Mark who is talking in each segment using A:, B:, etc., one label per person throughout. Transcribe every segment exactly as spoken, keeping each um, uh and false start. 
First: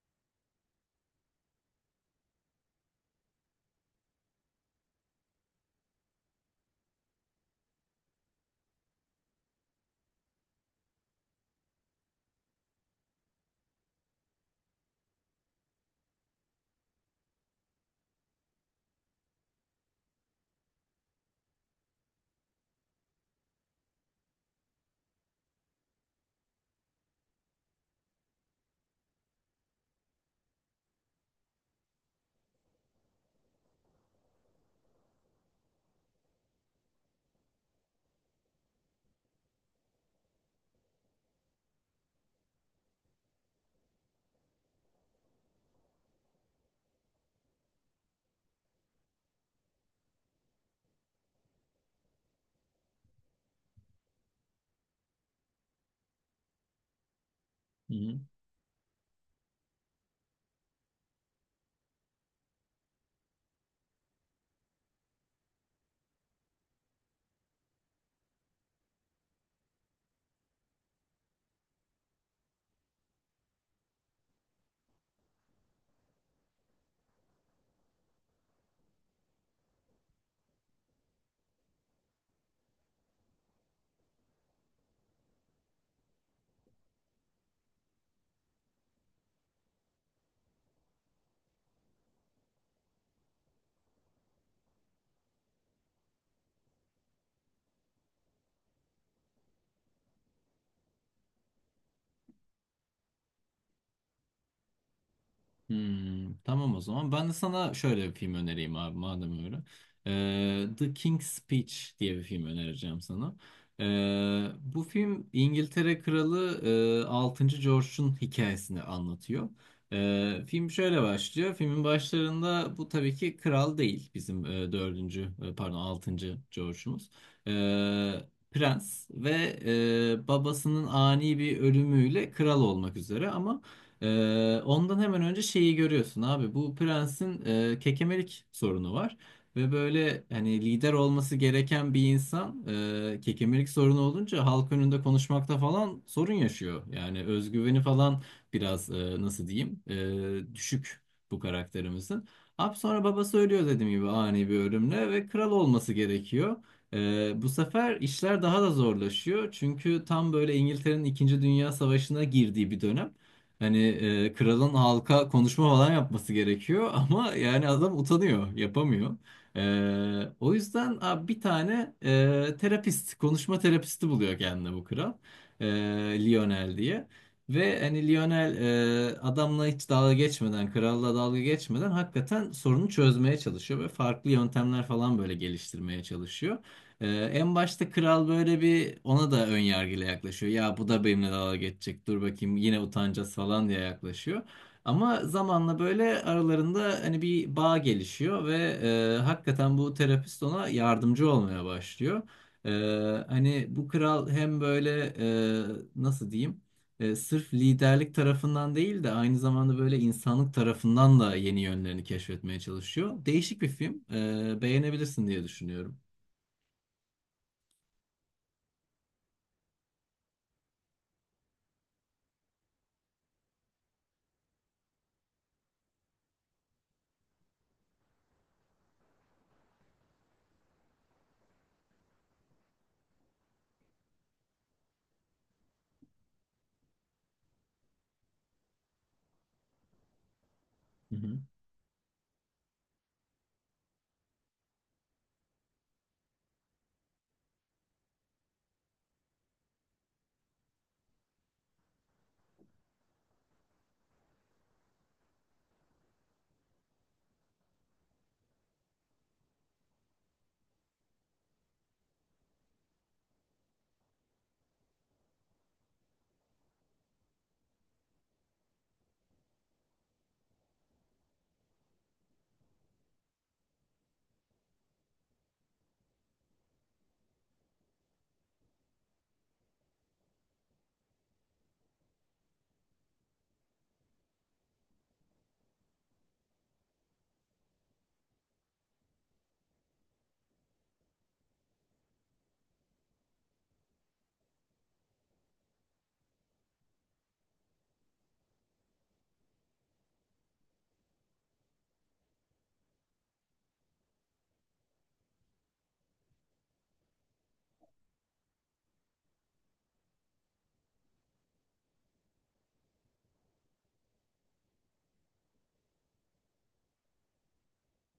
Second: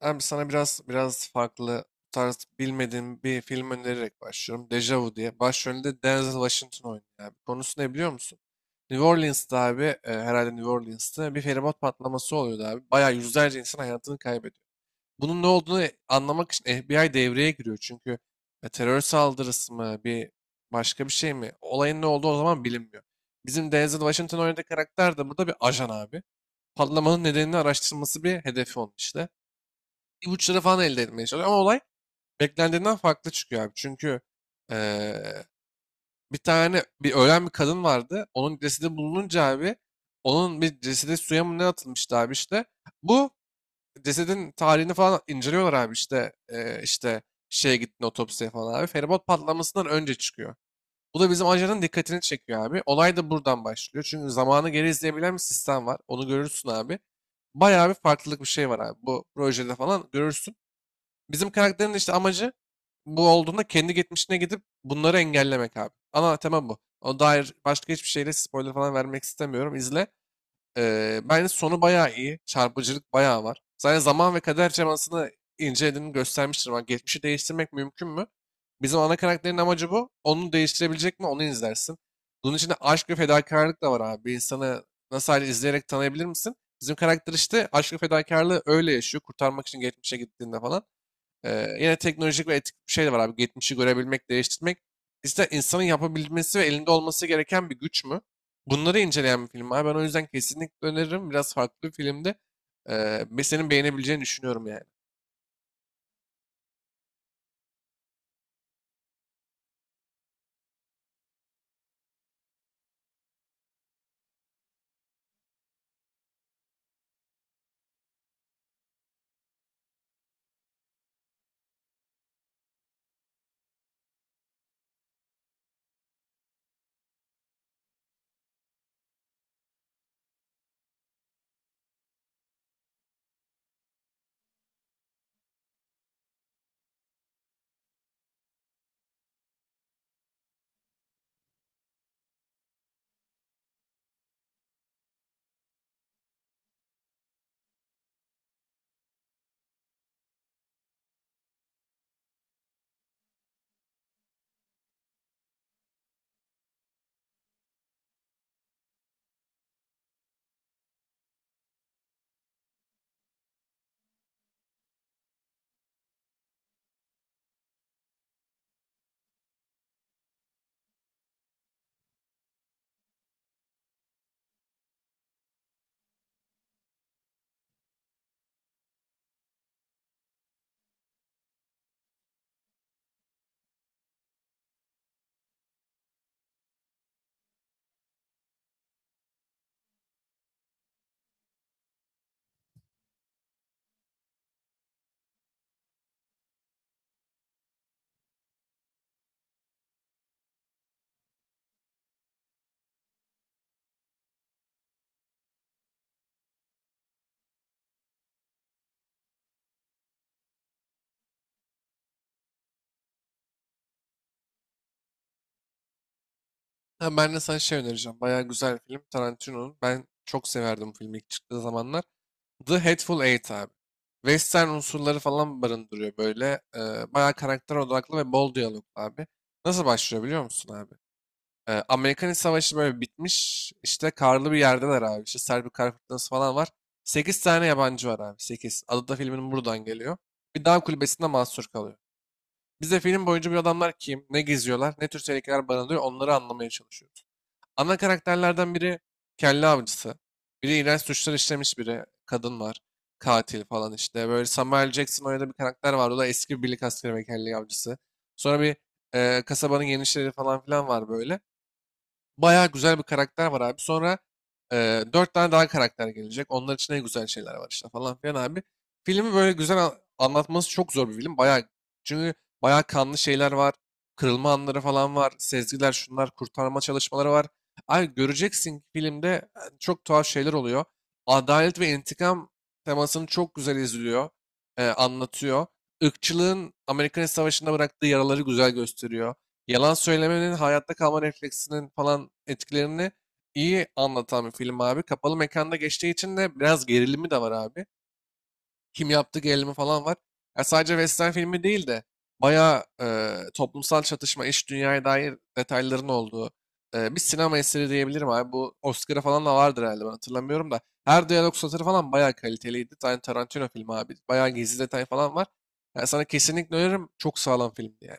A: Hem sana biraz biraz farklı bu tarz bilmediğim bir film önererek başlıyorum. Deja Vu diye. Başrolünde Denzel Washington oynuyor abi. Konusu ne biliyor musun? New Orleans'ta abi, e, herhalde New Orleans'ta bir feribot patlaması oluyordu abi. Bayağı yüzlerce insan hayatını kaybediyor. Bunun ne olduğunu e- anlamak için F B I devreye giriyor. Çünkü e, terör saldırısı mı, bir başka bir şey mi? Olayın ne olduğu o zaman bilinmiyor. Bizim Denzel Washington oynadığı karakter de burada bir ajan abi. Patlamanın nedenini araştırması bir hedefi onun işte ipuçları falan elde etmeye çalışıyor. Ama olay beklendiğinden farklı çıkıyor abi. Çünkü eee, bir tane bir ölen bir kadın vardı. Onun cesedi bulununca abi onun bir cesedi suya mı ne atılmıştı abi işte. Bu cesedin tarihini falan inceliyorlar abi işte eee, işte şeye gittin otopsiye falan abi. Feribot patlamasından önce çıkıyor. Bu da bizim ajanın dikkatini çekiyor abi. Olay da buradan başlıyor. Çünkü zamanı geri izleyebilen bir sistem var. Onu görürsün abi. Bayağı bir
B: Hı hı.
A: farklılık bir şey var abi. Bu projede falan görürsün. Bizim karakterin işte amacı bu olduğunda kendi geçmişine gidip bunları engellemek abi. Ana tema bu. O dair başka hiçbir şeyle spoiler falan vermek istemiyorum. İzle. Ee, bence sonu bayağı iyi. Çarpıcılık bayağı var. Zaten zaman ve kader cemasını incelediğini göstermiştir. Ama geçmişi değiştirmek mümkün mü? Bizim ana karakterin amacı bu. Onu değiştirebilecek mi? Onu izlersin. Bunun içinde aşk ve fedakarlık da var abi. Bir insanı nasıl hali izleyerek tanıyabilir misin? Bizim karakter işte aşk ve fedakarlığı öyle yaşıyor. Kurtarmak için geçmişe gittiğinde falan. Ee, yine teknolojik ve etik bir şey de var abi. Geçmişi görebilmek, değiştirmek. İşte insanın yapabilmesi ve elinde olması gereken bir güç mü? Bunları inceleyen bir film abi. Ben o yüzden kesinlikle öneririm. Biraz farklı bir filmde. Ee, ve senin beğenebileceğini düşünüyorum yani.
B: Hmm, tamam o zaman, ben de sana şöyle bir film önereyim abi madem öyle. Ee, The King's Speech diye bir film önereceğim sana. Ee, bu film İngiltere Kralı e, altıncı. George'un hikayesini anlatıyor. Ee, film şöyle başlıyor. Filmin başlarında bu tabii ki kral değil bizim e, dördüncü e, pardon altıncı George'umuz. Ee, Prens ve e, babasının ani bir ölümüyle kral olmak üzere ama Ee, ondan hemen önce şeyi görüyorsun abi. Bu prensin e, kekemelik sorunu var. Ve böyle hani lider olması gereken bir insan e, kekemelik sorunu olunca halk önünde konuşmakta falan sorun yaşıyor. Yani özgüveni falan biraz e, nasıl diyeyim e, düşük bu karakterimizin. Abi sonra babası ölüyor dediğim gibi ani bir ölümle ve kral olması gerekiyor. Ee, bu sefer işler daha da zorlaşıyor. Çünkü tam böyle İngiltere'nin İkinci Dünya Savaşı'na girdiği bir dönem. Hani e, kralın halka konuşma falan yapması gerekiyor ama yani adam utanıyor, yapamıyor. E, o yüzden abi bir tane e, terapist, konuşma terapisti buluyor kendine bu kral. E, Lionel diye. Ve hani Lionel e, adamla hiç dalga geçmeden, kralla dalga geçmeden hakikaten sorunu çözmeye çalışıyor ve farklı yöntemler falan böyle geliştirmeye çalışıyor. Ee, En başta kral böyle bir ona da ön yargıyla yaklaşıyor. Ya bu da benimle dalga geçecek. Dur bakayım yine utanacağız falan diye yaklaşıyor. Ama zamanla böyle aralarında hani bir bağ gelişiyor ve e, hakikaten bu terapist ona yardımcı olmaya başlıyor. Ee, Hani bu kral hem böyle e, nasıl diyeyim? E, sırf liderlik tarafından değil de aynı zamanda böyle insanlık tarafından da yeni yönlerini keşfetmeye çalışıyor. Değişik bir film. Ee, beğenebilirsin diye düşünüyorum.
A: Ha, ben de sana şey önereceğim. Bayağı güzel bir film. Tarantino'nun. Ben çok severdim bu filmi ilk çıktığı zamanlar. The Hateful Eight abi. Western unsurları falan barındırıyor böyle. Ee, bayağı karakter odaklı ve bol diyalog abi. Nasıl başlıyor biliyor musun abi? Ee, Amerikan İç Savaşı böyle bitmiş. İşte karlı bir yerdeler abi. İşte Serbi kar fırtınası falan var. Sekiz tane yabancı var abi. Sekiz. Adı da filmin buradan geliyor. Bir dağ kulübesinde mahsur kalıyor. Biz de film boyunca bu adamlar kim, ne geziyorlar, ne tür tehlikeler barındırıyor onları anlamaya çalışıyoruz. Ana karakterlerden biri kelle avcısı. Biri iğrenç suçlar işlemiş biri. Kadın var. Katil falan işte. Böyle Samuel Jackson oynadığı bir karakter var. O da eski bir birlik askeri ve kelle avcısı. Sonra bir e, kasabanın genişleri falan filan var böyle. Bayağı güzel bir karakter var abi. Sonra e, dört tane daha karakter gelecek. Onlar için en güzel şeyler var işte falan filan abi. Filmi böyle güzel an- anlatması çok zor bir film. Bayağı çünkü bayağı kanlı şeyler var. Kırılma anları falan var. Sezgiler şunlar kurtarma çalışmaları var. Abi göreceksin ki filmde e, çok tuhaf şeyler oluyor. Adalet ve intikam temasını çok güzel izliyor. E, anlatıyor. Irkçılığın Amerikan Savaşı'nda bıraktığı yaraları güzel gösteriyor. Yalan söylemenin hayatta kalma refleksinin falan etkilerini iyi anlatan bir film abi. Kapalı mekanda geçtiği için de biraz gerilimi de var abi. Kim yaptı gerilimi falan var. Ya sadece western filmi değil de bayağı e, toplumsal çatışma, iş dünyaya dair detayların olduğu e, bir sinema eseri diyebilirim abi. Bu Oscar'a falan da vardır herhalde, ben hatırlamıyorum da. Her diyalog satırı falan bayağı kaliteliydi. Tar- Tarantino filmi abi. Bayağı gizli detay falan var. Yani sana kesinlikle öneririm. Çok sağlam filmdi yani.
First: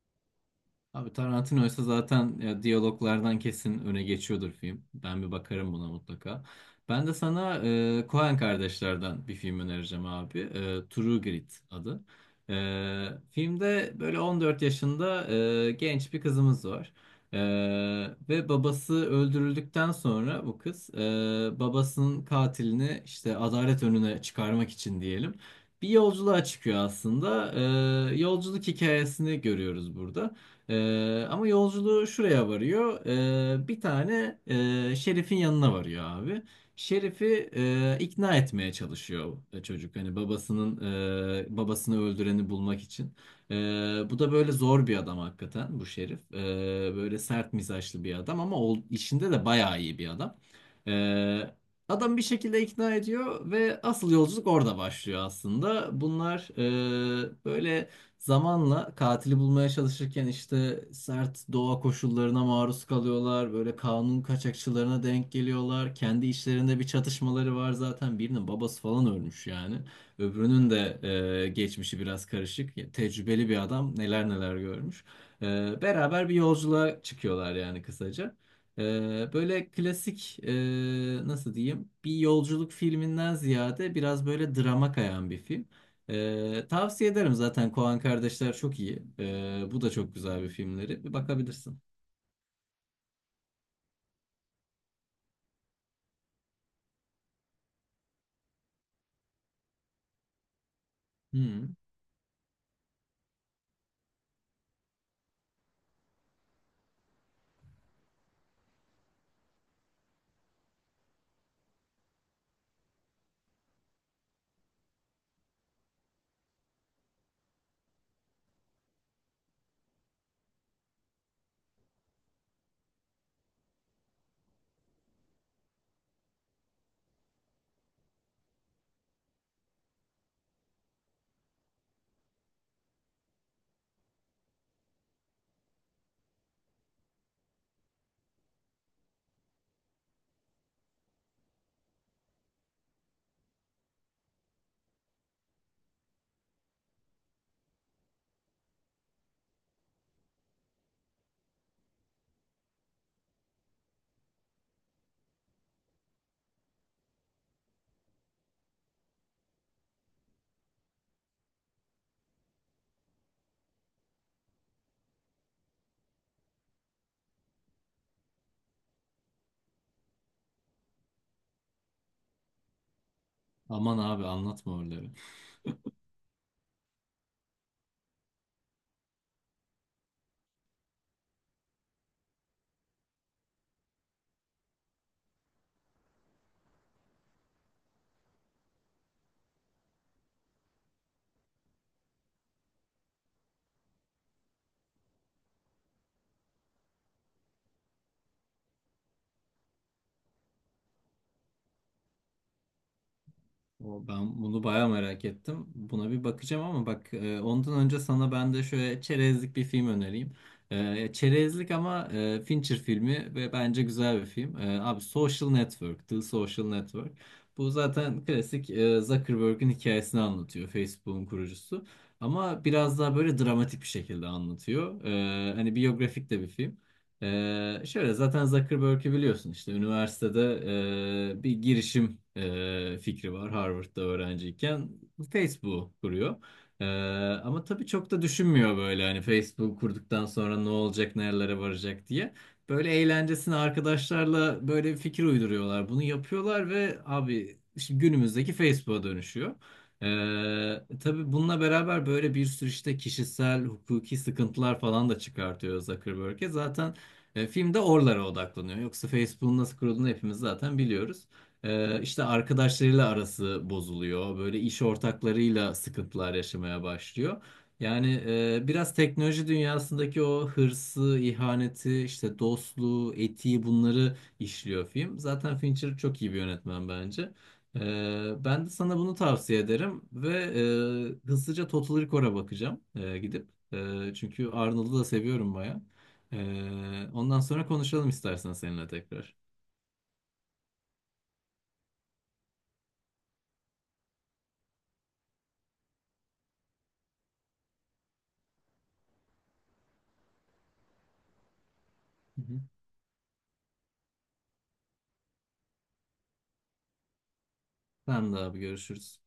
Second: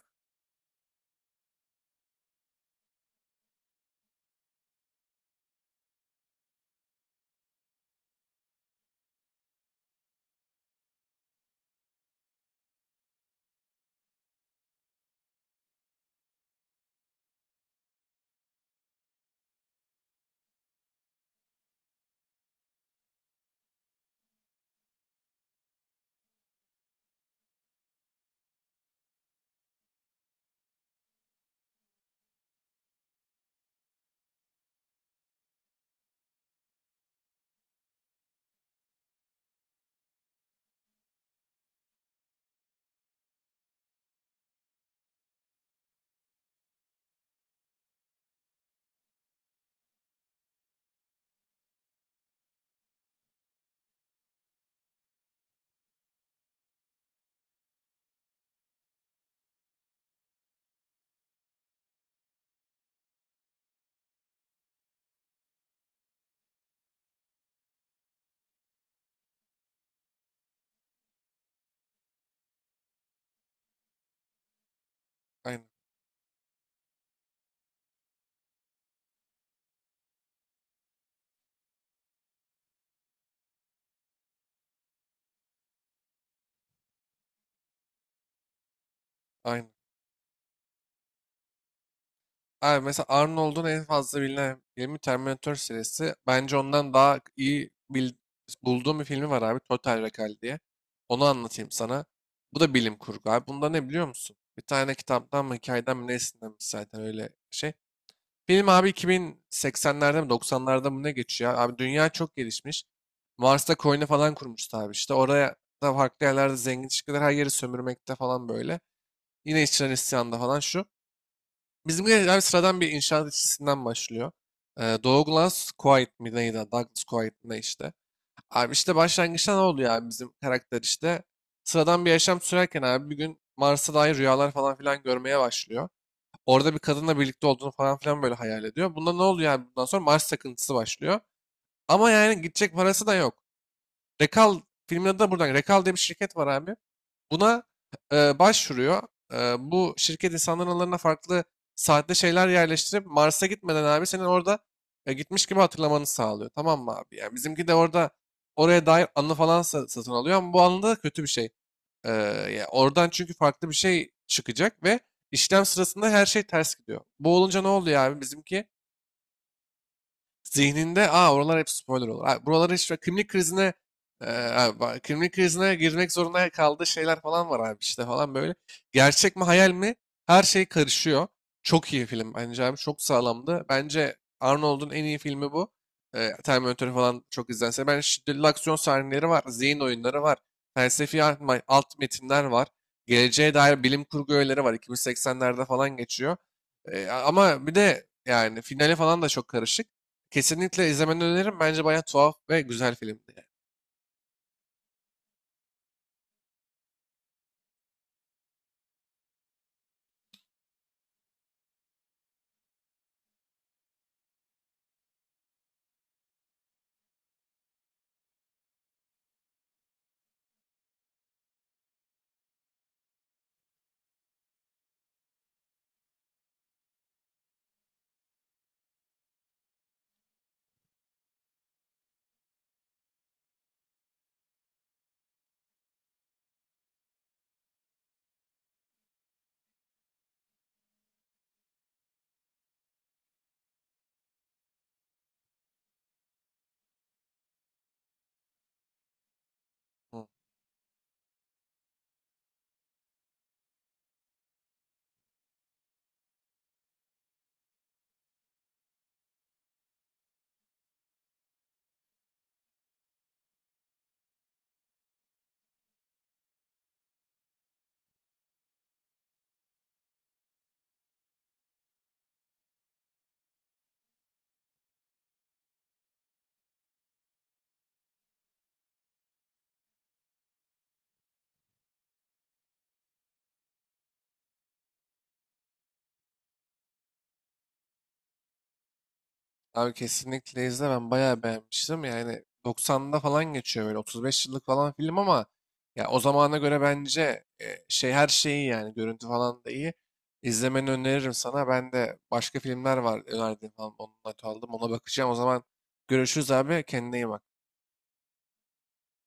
B: Abi Tarantino ise zaten ya, diyaloglardan kesin öne geçiyordur film. Ben bir bakarım buna mutlaka. Ben de sana e, Coen kardeşlerden bir film önereceğim abi. E, True Grit adı. E, filmde böyle on dört yaşında e, genç bir kızımız var. E, Ve babası öldürüldükten sonra bu kız e, babasının katilini işte adalet önüne çıkarmak için diyelim. Bir yolculuğa çıkıyor aslında. E, yolculuk hikayesini görüyoruz burada. Ee, ama yolculuğu şuraya varıyor. Ee, bir tane e, Şerif'in yanına varıyor abi. Şerif'i e, ikna etmeye çalışıyor e, çocuk. Hani babasının e, babasını öldüreni bulmak için. Ee, Bu da böyle zor bir adam hakikaten bu Şerif. Ee, böyle sert mizaçlı bir adam ama o, işinde de bayağı iyi bir adam. Ee, Adam bir şekilde ikna ediyor ve asıl yolculuk orada başlıyor aslında. Bunlar e, böyle zamanla katili bulmaya çalışırken işte sert doğa koşullarına maruz kalıyorlar. Böyle kanun kaçakçılarına denk geliyorlar. Kendi içlerinde bir çatışmaları var zaten. Birinin babası falan ölmüş yani. Öbürünün de e, geçmişi biraz karışık. Ya, tecrübeli bir adam neler neler görmüş. E,
A: Aynen.
B: Beraber bir yolculuğa çıkıyorlar yani kısaca. E, Böyle klasik e, nasıl diyeyim bir yolculuk filminden ziyade biraz böyle drama kayan bir film. Ee, tavsiye ederim zaten Koen kardeşler çok iyi. Ee,
A: Aynen.
B: bu da çok güzel bir filmleri. Bir bakabilirsin.
A: Abi mesela Arnold'un en fazla bilinen filmi Terminator serisi. Bence ondan daha iyi bil- bulduğum bir filmi var abi. Total Recall diye. Onu
B: Hı.
A: anlatayım sana. Bu da bilim kurgu abi. Bunda ne biliyor musun? Bir tane kitaptan mı hikayeden mi nesinden mi zaten öyle şey. Film abi iki bin seksenlerde mi doksanlarda mı ne geçiyor? Abi dünya çok gelişmiş. Mars'ta koloni falan kurmuştu abi işte. Oraya da farklı yerlerde zengin çıkıyorlar. Her yeri sömürmekte falan böyle. Yine işçiler isyanda falan şu. Bizimki abi sıradan bir inşaat işçisinden başlıyor. Ee, Douglas Coit mi neydi? Douglas Coit ne işte. Abi işte başlangıçta ne oluyor abi bizim karakter işte. Sıradan bir yaşam sürerken abi bir gün Mars'a dair rüyalar falan filan görmeye başlıyor. Orada bir kadınla birlikte olduğunu falan filan böyle hayal ediyor. Bunda ne oluyor abi bundan sonra Mars takıntısı başlıyor. Ama yani gidecek parası da yok. Rekal filmin adı da buradan. Rekal diye bir şirket var abi. Buna e, başvuruyor. E, Bu şirket insanların aralarına farklı saatte şeyler yerleştirip Mars'a gitmeden abi senin orada e, gitmiş gibi hatırlamanı sağlıyor. Tamam mı abi? Yani bizimki de orada oraya dair anı falan sa- satın alıyor ama bu anında da kötü bir şey. E, Ya oradan çünkü farklı bir şey çıkacak ve işlem sırasında her şey ters gidiyor. Bu olunca ne oluyor abi? Bizimki zihninde aa oralar hep spoiler olur. Aa, buraları işte kimlik krizine
B: Aman
A: e,
B: abi
A: abi
B: anlatma
A: bak,
B: öyle.
A: kimlik krizine girmek zorunda kaldığı şeyler falan var abi işte falan böyle. Gerçek mi hayal mi? Her şey karışıyor. Çok iyi film bence abi. Çok sağlamdı. Bence Arnold'un en iyi filmi bu. E, Terminator falan çok izlense. Ben şiddetli aksiyon sahneleri var. Zihin oyunları var. Felsefi alt ma- alt metinler var. Geleceğe dair bilim kurgu öğeleri var. iki bin seksenlerde falan geçiyor. E, ama bir de yani finale falan da çok karışık. Kesinlikle izlemeni öneririm. Bence bayağı tuhaf ve güzel filmdi yani.
B: O, ben bunu bayağı merak ettim. Buna bir bakacağım ama bak e, ondan önce sana ben de şöyle çerezlik bir film önereyim. E, çerezlik ama e, Fincher filmi ve bence güzel bir film. E, abi Social Network, The Social Network. Bu zaten klasik e, Zuckerberg'in hikayesini anlatıyor. Facebook'un kurucusu. Ama biraz daha böyle dramatik bir şekilde anlatıyor. E, hani biyografik de bir film. Ee, şöyle zaten Zuckerberg'i biliyorsun işte üniversitede e, bir girişim e, fikri var Harvard'da öğrenciyken Facebook'u kuruyor. Ee, Ama tabii çok da düşünmüyor böyle hani Facebook kurduktan sonra ne olacak nerelere varacak diye. Böyle eğlencesine arkadaşlarla böyle bir fikir uyduruyorlar. Bunu yapıyorlar ve abi şimdi günümüzdeki Facebook'a dönüşüyor.
A: Hı.
B: Ee, tabii bununla beraber böyle bir sürü işte kişisel, hukuki sıkıntılar falan da çıkartıyor Zuckerberg'e. Zaten e, film de oralara odaklanıyor. Yoksa Facebook'un nasıl kurulduğunu hepimiz zaten biliyoruz. E, işte arkadaşlarıyla arası bozuluyor. Böyle iş ortaklarıyla sıkıntılar yaşamaya başlıyor. Yani e, biraz teknoloji dünyasındaki o hırsı, ihaneti, işte dostluğu, etiği bunları işliyor film. Zaten Fincher çok iyi bir yönetmen bence. E, Ben de sana bunu tavsiye ederim ve e, hızlıca Total Recall'a bakacağım e, gidip. E, çünkü Arnold'u da seviyorum baya. Ee, ondan sonra konuşalım istersen seninle tekrar.
A: Abi kesinlikle izle. Ben bayağı beğenmiştim. Yani doksanda falan geçiyor böyle otuz beş yıllık falan film ama ya o zamana göre bence e, şey her şeyi yani görüntü falan da iyi. İzlemeni öneririm sana. Ben de
B: Hı
A: başka
B: hı.
A: filmler var önerdiğim falan. Onunla not aldım. Ona bakacağım. O zaman görüşürüz abi. Kendine iyi bak.
B: Tamam da abi görüşürüz.